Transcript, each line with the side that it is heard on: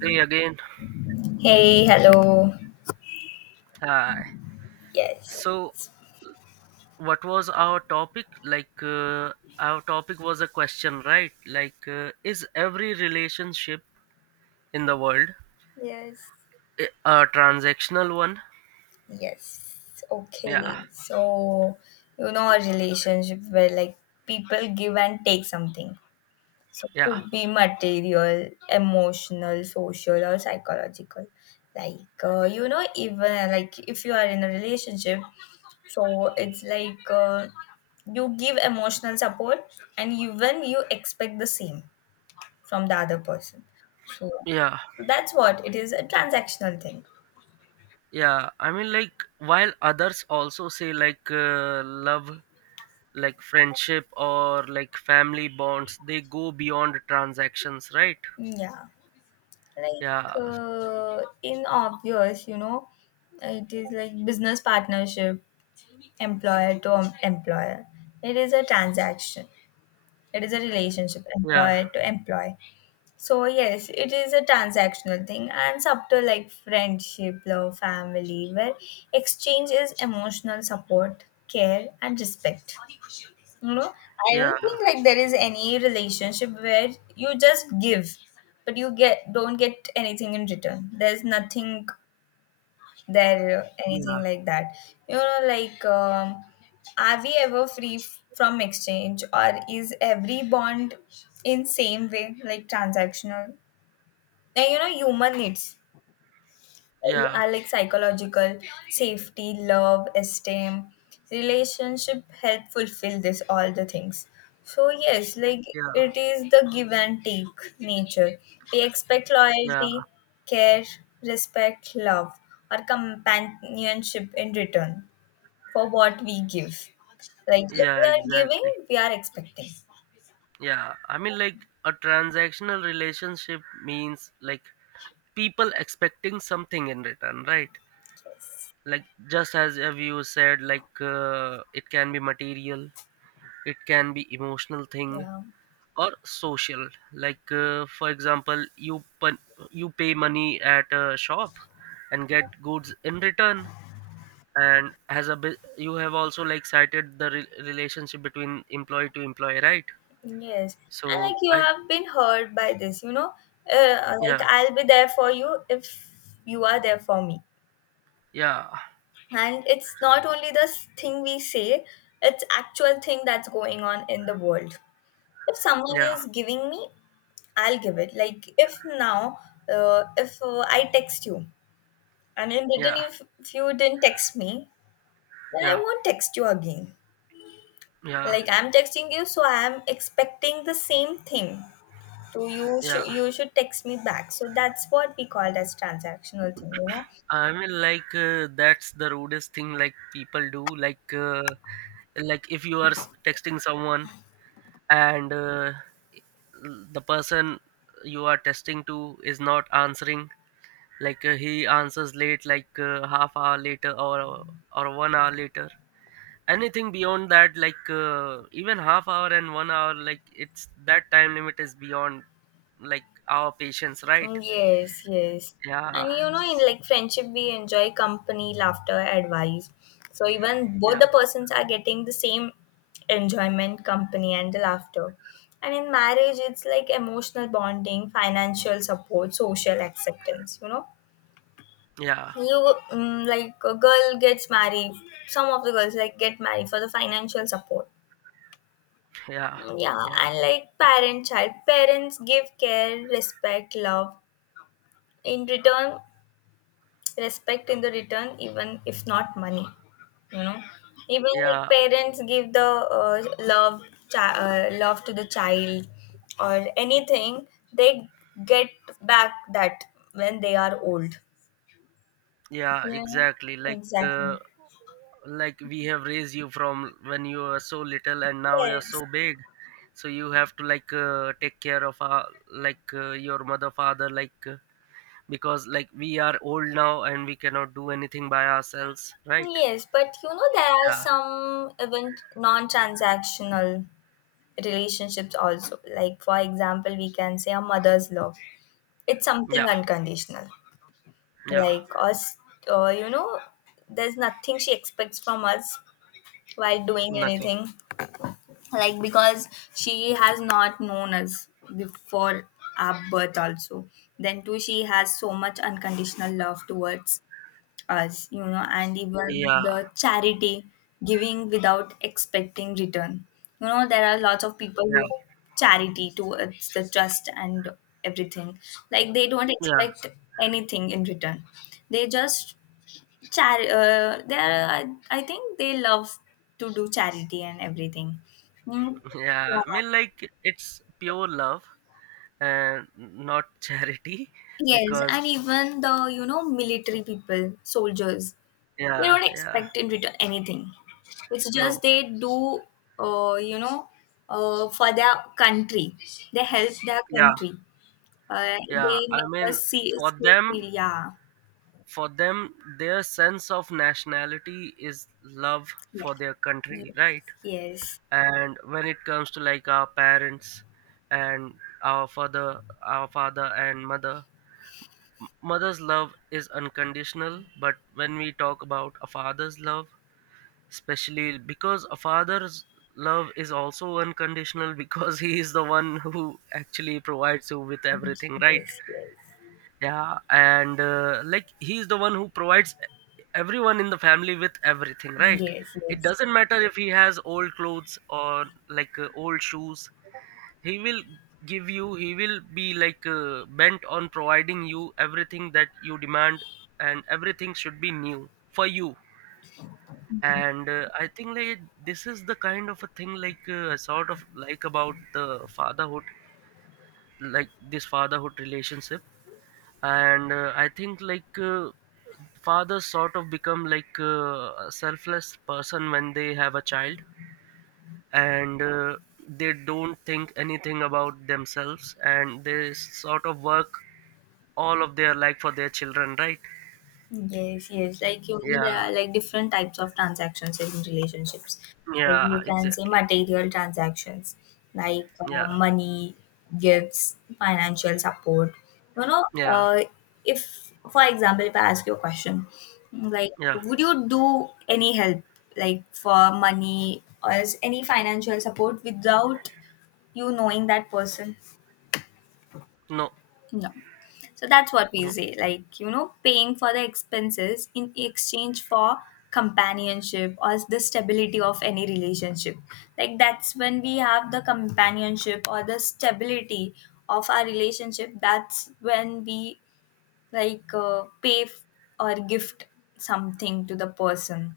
right: Hey again.
left: Hey, hello.
right: Hi.
left: Yes,
right: So, what was our topic? Like, our topic was a question, right? Like, is every relationship in the world
left: Yes.
right: a transactional one?
left: Yes.
right: Yeah,
left: Okay. So, a relationship where like people give and take something. So,
right: yeah,
left: could be material, emotional, social, or psychological. Even like if you are in a relationship, so it's like you give emotional support, and even you expect the same from the other person.
right: yeah,
left: So, that's what it is, a transactional thing.
right: yeah. I mean, like, while others also say, like, love, like friendship, or like family bonds, they go beyond transactions, right?
left: Yeah,
right: Yeah,
left: in obvious, you know, it is like business partnership, employer to employer. It is a transaction. It is a relationship,
right: yeah,
left: employer to employee. So yes, it is a transactional thing and subtle like friendship, love, family, where exchange is emotional support, care, and respect. You know, I don't
right: yeah,
left: think like there is any relationship where you just give, but you get don't get anything in return. There's nothing there,
right: yeah,
left: anything like that. You know, like um, are we ever free from exchange, or is every bond in same way like transactional? And you know, human needs
right: yeah,
left: are like psychological safety, love, esteem, relationship help fulfill this all the things. So yes, like
right: yeah,
left: it is the give and take nature. We expect
right: yeah,
left: loyalty, care, respect, love, or companionship in return for what we give. Like if
right: yeah,
left: we are giving,
right: exactly.
left: we are expecting.
right: Yeah, I mean, like a transactional relationship means like people expecting something in return, right? Like just as have you said, like it can be material, it can be emotional thing
left: Yeah
right: or social. Like for example, you pay money at a shop and get goods in return. And as a you have also like cited the relationship between employee to employee, right?
left: Yes, and
right: So
left: like you
right: I
left: have been hurt by this, you know,
right: Yeah,
left: like I'll be there for you if you are there for me.
right: yeah,
left: And it's not only the thing we say, it's actual thing that's going on in the world. If someone
right: yeah,
left: is giving me, I'll give it. Like if now, if I text you, and in return
right: yeah,
left: if, you didn't text me, then I
right: yeah,
left: won't text you again.
right: yeah,
left: Like I'm texting you, so I'm expecting the same thing. So you
right: yeah.
left: should you should text me back. So that's what we call as transactional thing, you know.
right: I mean, like, that's the rudest thing like people do, like, like if you are texting someone, and the person you are testing to is not answering. Like, he answers late, like, half hour later or 1 hour later. Anything beyond that, like, even half hour and 1 hour, like, it's that time limit is beyond like our patience,
left: Mm,
right: right?
left: yes, yes.
right: Yeah,
left: And you know, in like friendship, we enjoy company, laughter, advice. So even both
right: yeah,
left: the persons are getting the same enjoyment, company, and the laughter. And in marriage, it's like emotional bonding, financial support, social acceptance. You know,
right: yeah,
left: you mm, like a girl gets married. Some of the girls like get married for the financial support.
right: yeah,
left: Yeah,
right: yeah,
left: and like parent child, parents give care, respect, love. In return, respect in the return, even if not money, you know. Even like
right: yeah,
left: parents give the love, love to the child, or anything, they get back that when they are old.
right: yeah,
left: Yeah,
right: exactly. Like,
left: exactly.
right: like we have raised you from when you were so little and now you're
left: Yes,
right: so big, so you have to, like, take care of our, like, your mother, father, like, because like we are old now and we cannot do anything by ourselves, right?
left: yes, but you know there are
right: Yeah,
left: some even non-transactional relationships also. Like for example, we can say a mother's love, it's something
right: yeah,
left: unconditional,
right: yeah,
left: like us, you know, there's nothing she expects from us while doing
right: nothing,
left: anything, like because she has not known us before our birth also. Then too she has so much unconditional love towards us, you know. And even
right: yeah,
left: the charity, giving without expecting return. You know, there are lots of people
right: yeah,
left: who charity towards the trust and everything. Like they don't
right: yeah.
left: expect anything in return. They just char. They are. I think they love to do charity and everything. Mm.
right: Yeah, I
left: Yeah.
right: mean, like, it's pure love and not charity,
left: Yes,
right: because.
left: and even the, you know, military people, soldiers, they
right: Yeah,
left: don't
right: yeah.
left: expect in return anything. It's just
right: No.
left: they do, uh, you know, for their country. They help their
right: Yeah.
left: country. They
right: Yeah, I
left: make
right: mean,
left: us see,
right: for
left: see
right: them,
left: feel, yeah,
right: for them, their sense of nationality is love
left: yeah,
right: for their
left: yes,
right: country, right?
left: yes,
right: And when it comes to like our parents and our father and mother, mother's love is unconditional. But when we talk about a father's love, especially because a father's love is also unconditional because he is the one who actually provides you with
left: yes,
right: everything, right?
left: yes,
right: Yeah, and like he's the one who provides everyone in the family with everything, right?
left: yes,
right: It
left: yes.
right: doesn't matter if he has old clothes or, like, old shoes, he will give you, he will be like, bent on providing you everything that you demand, and everything should be new for you. And I think like this is the kind of a thing, like, I sort of like about the fatherhood, like this fatherhood relationship. And I think like, fathers sort of become like, a selfless person when they have a child. And they don't think anything about themselves, and they sort of work all of their life for their children, right?
left: yes. Like you know,
right: Yeah,
left: there are like different types of transactions in relationships. Like
right: yeah,
left: you can say
right: exactly.
left: material transactions, like
right: Yeah,
left: money, gifts, financial support. You know,
right: yeah,
left: uh, if for example, if I ask you a question, like
right: yeah.
left: would you do any help, like for money or as any financial support, without you knowing that person?
right: No,
left: No. So that's what we
right: no.
left: say, like, you know, paying for the expenses in exchange for companionship or the stability of any relationship. Like, that's when we have the companionship or the stability of our relationship. That's when we, like, pay or gift something to the person.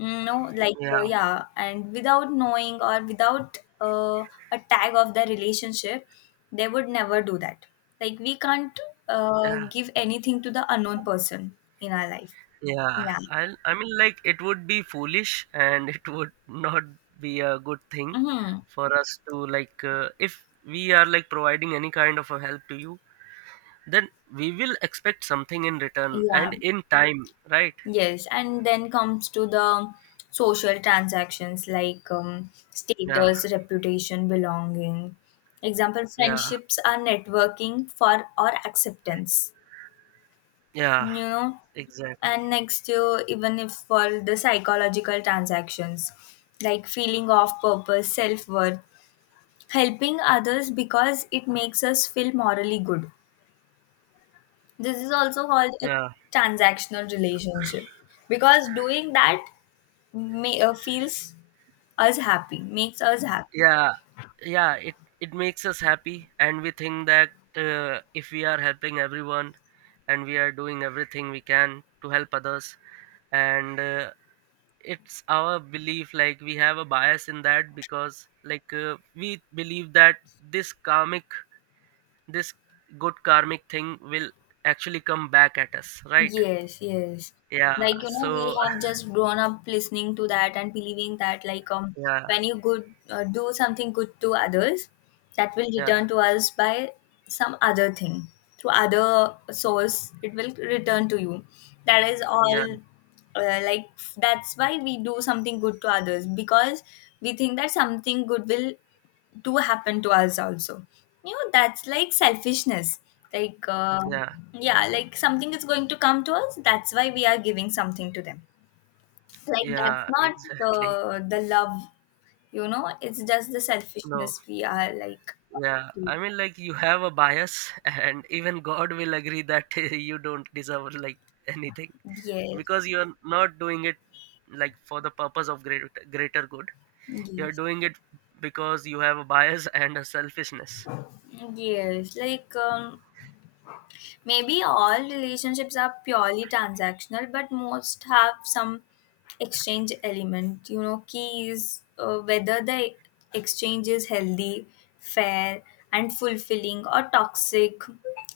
left: Mm, no,
right: Yeah,
left: yeah, and without knowing or without a tag of the relationship, they would never do that. Like we can't
right: yeah.
left: give anything to the unknown person in our life.
right: Yeah,
left: Yeah.
right: I mean, like, it would be foolish and it would not be a good thing
left: Mm-hmm.
right: for us to, like, if we are like providing any kind of a help to you, then we will expect something in return
left: Yeah.
right: and in time, right?
left: Yes. And then comes to the social transactions like
right: Yeah,
left: status, reputation, belonging. Example,
right: yeah,
left: friendships are networking for or acceptance,
right: yeah,
left: you know.
right: exactly.
left: And next year, even if for the psychological transactions like feeling of purpose, self-worth, helping others because it makes us feel morally good, this is also called a
right: Yeah,
left: transactional relationship, because doing that feels us happy, makes us happy.
right: yeah, yeah. It makes us happy, and we think that, if we are helping everyone, and we are doing everything we can to help others. And it's our belief, like, we have a bias in that, because, like, we believe that this karmic, this good karmic thing will actually come back at us, right?
left: Yes, yes.
right: Yeah,
left: Like, you know, we
right: so.
left: have just grown up listening to that and believing that, like,
right: Yeah,
left: when you good do something good to others, that will
right: yeah,
left: return to us by some other thing through other source. It will return to you. That is
right: yeah,
left: all. Like that's why we do something good to others, because we think that something good will do happen to us also. You know, that's like selfishness. like uh,
right: yeah,
left: yeah, like something is going to come to us, that's why we are giving something to them. Like that's
right: yeah,
left: not the
right: exactly.
left: the love. You know, it's just the
right: No.
left: selfishness, we are like.
right: Yeah, I mean, like, you have a bias, and even God will agree that you don't deserve, like, anything,
left: yes
right: because you're not doing it like for the purpose of greater good. You're
left: yes
right: doing it because you have a bias and a selfishness.
left: yes, like um, maybe all relationships are purely transactional, but most have some exchange element. You know, key is whether the exchange is healthy, fair, and fulfilling, or toxic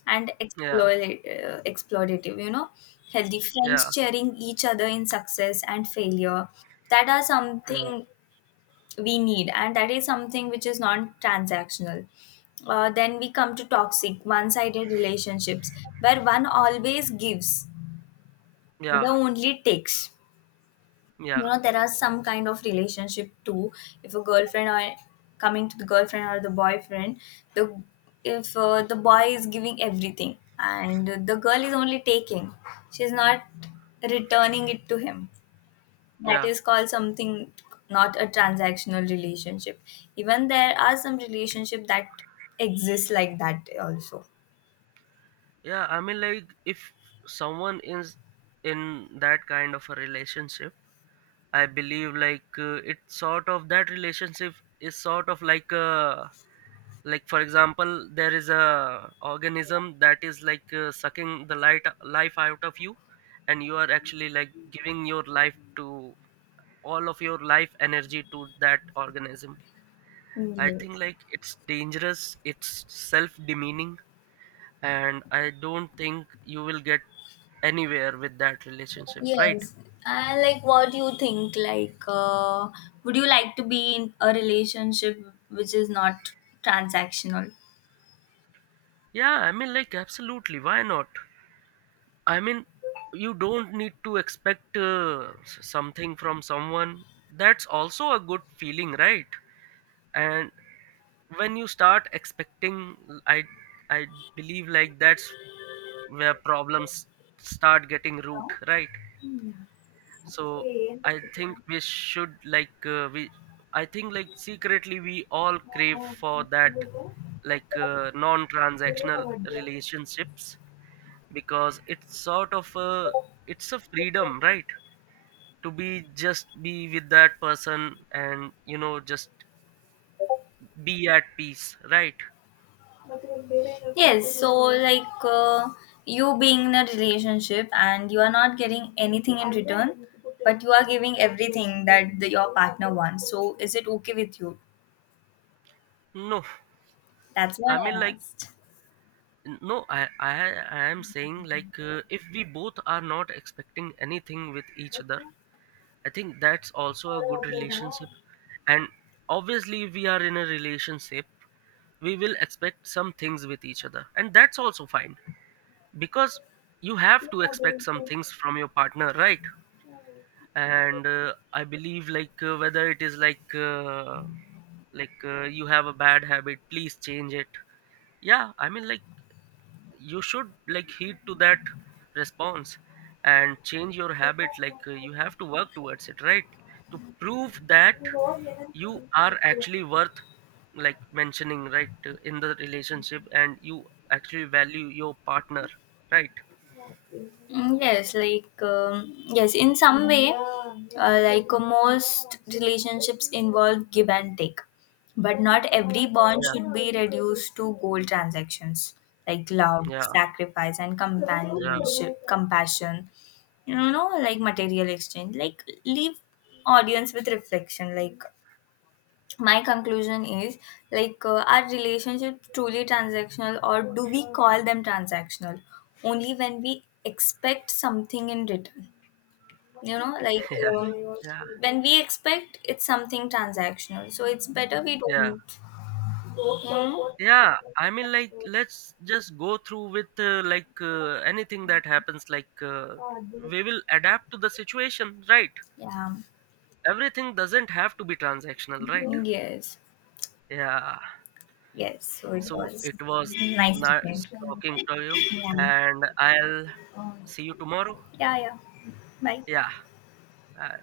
left: and
right: Yeah,
left: exploitative. You know, healthy friends
right: yeah,
left: cheering each other in success and failure. That are
right: yeah,
left: something we need and that is something which is non-transactional. Then we come to toxic one-sided relationships where one always gives, the
right: yeah,
left: only takes. You
right: yeah,
left: know, there are some kind of relationship too. If a girlfriend or coming to the girlfriend or the boyfriend, the, if the boy is giving everything and the girl is only taking, she's not returning it to him, that
right: yeah.
left: is called something, not a transactional relationship. Even there are some relationship that exist like that also.
right: Yeah. I mean, like, if someone is in that kind of a relationship, I believe, like, it's sort of that relationship is sort of like a, like, for example, there is a organism that is like, sucking the light life out of you, and you are actually like giving your life to all of your life energy to that organism. I think
left: Yes.
right: like it's dangerous, it's self-demeaning, and I don't think you will get anywhere with that relationship, right?
left: Yes. And like what do you think? Would you like to be in a relationship which is not transactional?
right: Yeah, I mean, like, absolutely, why not? I mean, you don't need to expect, something from someone. That's also a good feeling, right? And when you start expecting, I believe like that's where problems start getting root,
left: No.
right: right? So
left: Yeah.
right: I think we should, like, we I think like secretly we all crave for that, like, non-transactional relationships, because it's a freedom, right? To be just be with that person, and just be at peace, right?
left: Yes, so you being in a relationship and you are not getting anything in return, but you are giving everything that the, your partner wants. So is it okay with you?
right: No,
left: That's what
right: I mean,
left: I
right: like,
left: asked.
right: no, I am saying, like, if we both are not expecting anything with each other, I think that's also a good relationship. And obviously, we are in a relationship. We will expect some things with each other. And that's also fine, because you have to expect some things from your partner, right? And I believe, like, whether it is like, like, you have a bad habit, please change it. Yeah, I mean, like, you should like heed to that response and change your habit. Like, you have to work towards it, right? To prove that you are actually worth, like, mentioning, right? In the relationship, and you actually value your partner, right?
left: Mm, yes, like yes, in some way, most relationships involve give and take, but not every bond
right: Yeah,
left: should be reduced to gold transactions, like love,
right: yeah,
left: sacrifice, and
right: yeah.
left: companionship, compassion. You know, like material exchange. Like leave audience with reflection. Like my conclusion is, are relationships truly transactional, or do we call them transactional only when we expect something in return? You know, like
right: Yeah,
left: um,
right: yeah,
left: when we expect, it's something transactional, so it's better we
right: yeah,
left: don't. Hmm.
right: yeah. I mean, like, let's just go through with, like, anything that happens, like, we will adapt to the situation, right?
left: Yeah,
right: Everything doesn't have to be transactional, right?
left: yes,
right: Yeah.
left: yes. So it
right: So
left: was
right: it was
left: nice to think.
right: nice talking to you,
left: Yeah,
right: and I'll see you tomorrow.
left: yeah, yeah. Bye.
right: Yeah. uh,